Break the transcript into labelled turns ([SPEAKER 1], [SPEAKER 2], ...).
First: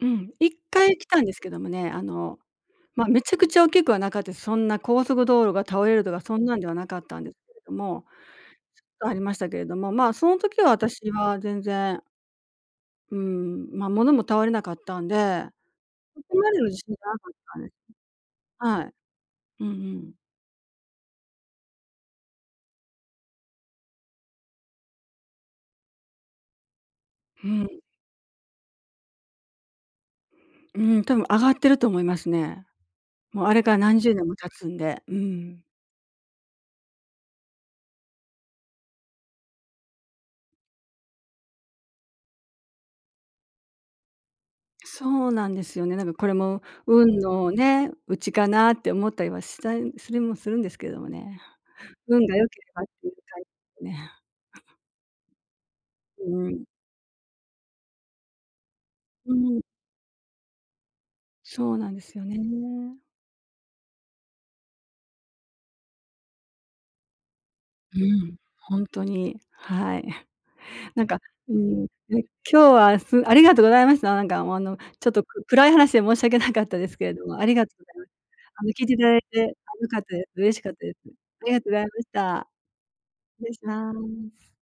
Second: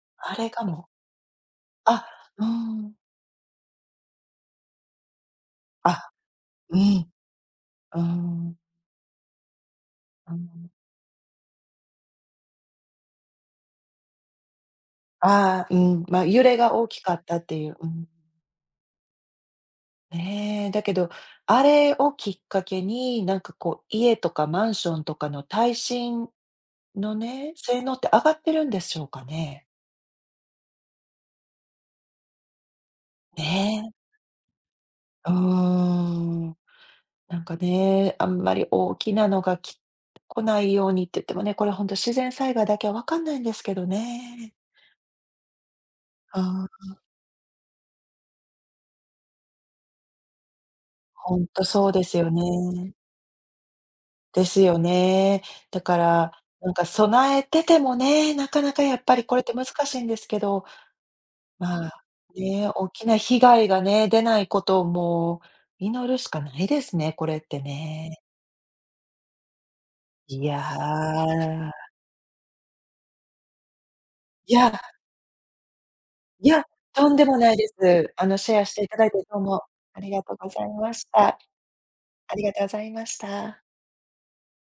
[SPEAKER 1] うん、
[SPEAKER 2] あ
[SPEAKER 1] いっ
[SPEAKER 2] れか
[SPEAKER 1] か
[SPEAKER 2] も。
[SPEAKER 1] い来たんですけどもね、あ
[SPEAKER 2] あ、
[SPEAKER 1] の、
[SPEAKER 2] うーん。
[SPEAKER 1] ま、めちゃくちゃ大きくはなかったです。そんな高速道路が倒れる
[SPEAKER 2] あ、
[SPEAKER 1] とかそんなんでは
[SPEAKER 2] う
[SPEAKER 1] なかっ
[SPEAKER 2] ん、
[SPEAKER 1] たんですけれど
[SPEAKER 2] うー
[SPEAKER 1] も、ちょっ
[SPEAKER 2] ん。
[SPEAKER 1] とありましたけれども、まあそ
[SPEAKER 2] あ、う
[SPEAKER 1] の時は
[SPEAKER 2] ん。
[SPEAKER 1] 私は全然。うん、ま、物も倒れなかったんで、
[SPEAKER 2] ああ、うん、
[SPEAKER 1] そ
[SPEAKER 2] ま、
[SPEAKER 1] こ
[SPEAKER 2] 揺
[SPEAKER 1] ま
[SPEAKER 2] れ
[SPEAKER 1] での
[SPEAKER 2] が
[SPEAKER 1] 地
[SPEAKER 2] 大
[SPEAKER 1] 震じ
[SPEAKER 2] き
[SPEAKER 1] ゃ
[SPEAKER 2] か
[SPEAKER 1] な
[SPEAKER 2] っ
[SPEAKER 1] かっ
[SPEAKER 2] たって
[SPEAKER 1] たんで
[SPEAKER 2] い
[SPEAKER 1] す。
[SPEAKER 2] う、うん。
[SPEAKER 1] はい。うんうん。
[SPEAKER 2] ね、だけど、あれをきっかけに、なんかこう、家とかマンションとかの耐震の
[SPEAKER 1] う
[SPEAKER 2] ね、
[SPEAKER 1] ん。
[SPEAKER 2] 性能って上がってるんでしょうかね？
[SPEAKER 1] うん、多分上がってると思いますね。もうあれから
[SPEAKER 2] ね。
[SPEAKER 1] 何10年も経つんで。う
[SPEAKER 2] うー
[SPEAKER 1] ん。
[SPEAKER 2] ん。なんかね、あんまり大きなのがき来ないようにって言ってもね、これほんと自然災害だけはわかんないんですけどね。
[SPEAKER 1] そうなんですよね。なんかこれも
[SPEAKER 2] ああ。
[SPEAKER 1] 運のね、うちかなって思ったりはしたんするもするんですけども
[SPEAKER 2] ほ
[SPEAKER 1] ね。
[SPEAKER 2] んとそうです
[SPEAKER 1] 運
[SPEAKER 2] よ
[SPEAKER 1] が良ければっ
[SPEAKER 2] ね。
[SPEAKER 1] ていう感じですね。
[SPEAKER 2] ですよね。だか
[SPEAKER 1] う
[SPEAKER 2] ら、
[SPEAKER 1] ん。
[SPEAKER 2] なんか備えててもね、なかなかやっぱり
[SPEAKER 1] う
[SPEAKER 2] これって
[SPEAKER 1] ん。
[SPEAKER 2] 難しいんですけど、
[SPEAKER 1] そうな
[SPEAKER 2] ま、
[SPEAKER 1] んですよ
[SPEAKER 2] ね、おっ
[SPEAKER 1] ね。
[SPEAKER 2] きな被害がね、出ないことをもう祈るしかないですね、これって
[SPEAKER 1] う
[SPEAKER 2] ね。
[SPEAKER 1] ん、ほんとに。はい。
[SPEAKER 2] い
[SPEAKER 1] なんか、うー
[SPEAKER 2] や。
[SPEAKER 1] ん。ん、今日はすありがとうございました。なんか、も
[SPEAKER 2] い
[SPEAKER 1] う、あの
[SPEAKER 2] や。
[SPEAKER 1] ちょっとく暗い話で申し訳
[SPEAKER 2] い
[SPEAKER 1] なか
[SPEAKER 2] や、
[SPEAKER 1] ったですけ
[SPEAKER 2] と
[SPEAKER 1] れ
[SPEAKER 2] んで
[SPEAKER 1] ども、
[SPEAKER 2] も
[SPEAKER 1] あ
[SPEAKER 2] な
[SPEAKER 1] り
[SPEAKER 2] い
[SPEAKER 1] が
[SPEAKER 2] で
[SPEAKER 1] とうございまし
[SPEAKER 2] す。あの
[SPEAKER 1] た。
[SPEAKER 2] シェ
[SPEAKER 1] あ
[SPEAKER 2] ア
[SPEAKER 1] の
[SPEAKER 2] して
[SPEAKER 1] 聞いて
[SPEAKER 2] 頂い
[SPEAKER 1] 頂
[SPEAKER 2] て、
[SPEAKER 1] い
[SPEAKER 2] どう
[SPEAKER 1] て
[SPEAKER 2] も
[SPEAKER 1] 良か
[SPEAKER 2] あ
[SPEAKER 1] っ
[SPEAKER 2] り
[SPEAKER 1] た
[SPEAKER 2] が
[SPEAKER 1] です。
[SPEAKER 2] とうご
[SPEAKER 1] 嬉し
[SPEAKER 2] ざい
[SPEAKER 1] かった
[SPEAKER 2] ま
[SPEAKER 1] です。
[SPEAKER 2] した。
[SPEAKER 1] ありがとうございまし
[SPEAKER 2] あり
[SPEAKER 1] た。
[SPEAKER 2] がとうございまし
[SPEAKER 1] 失礼し
[SPEAKER 2] た。
[SPEAKER 1] ます。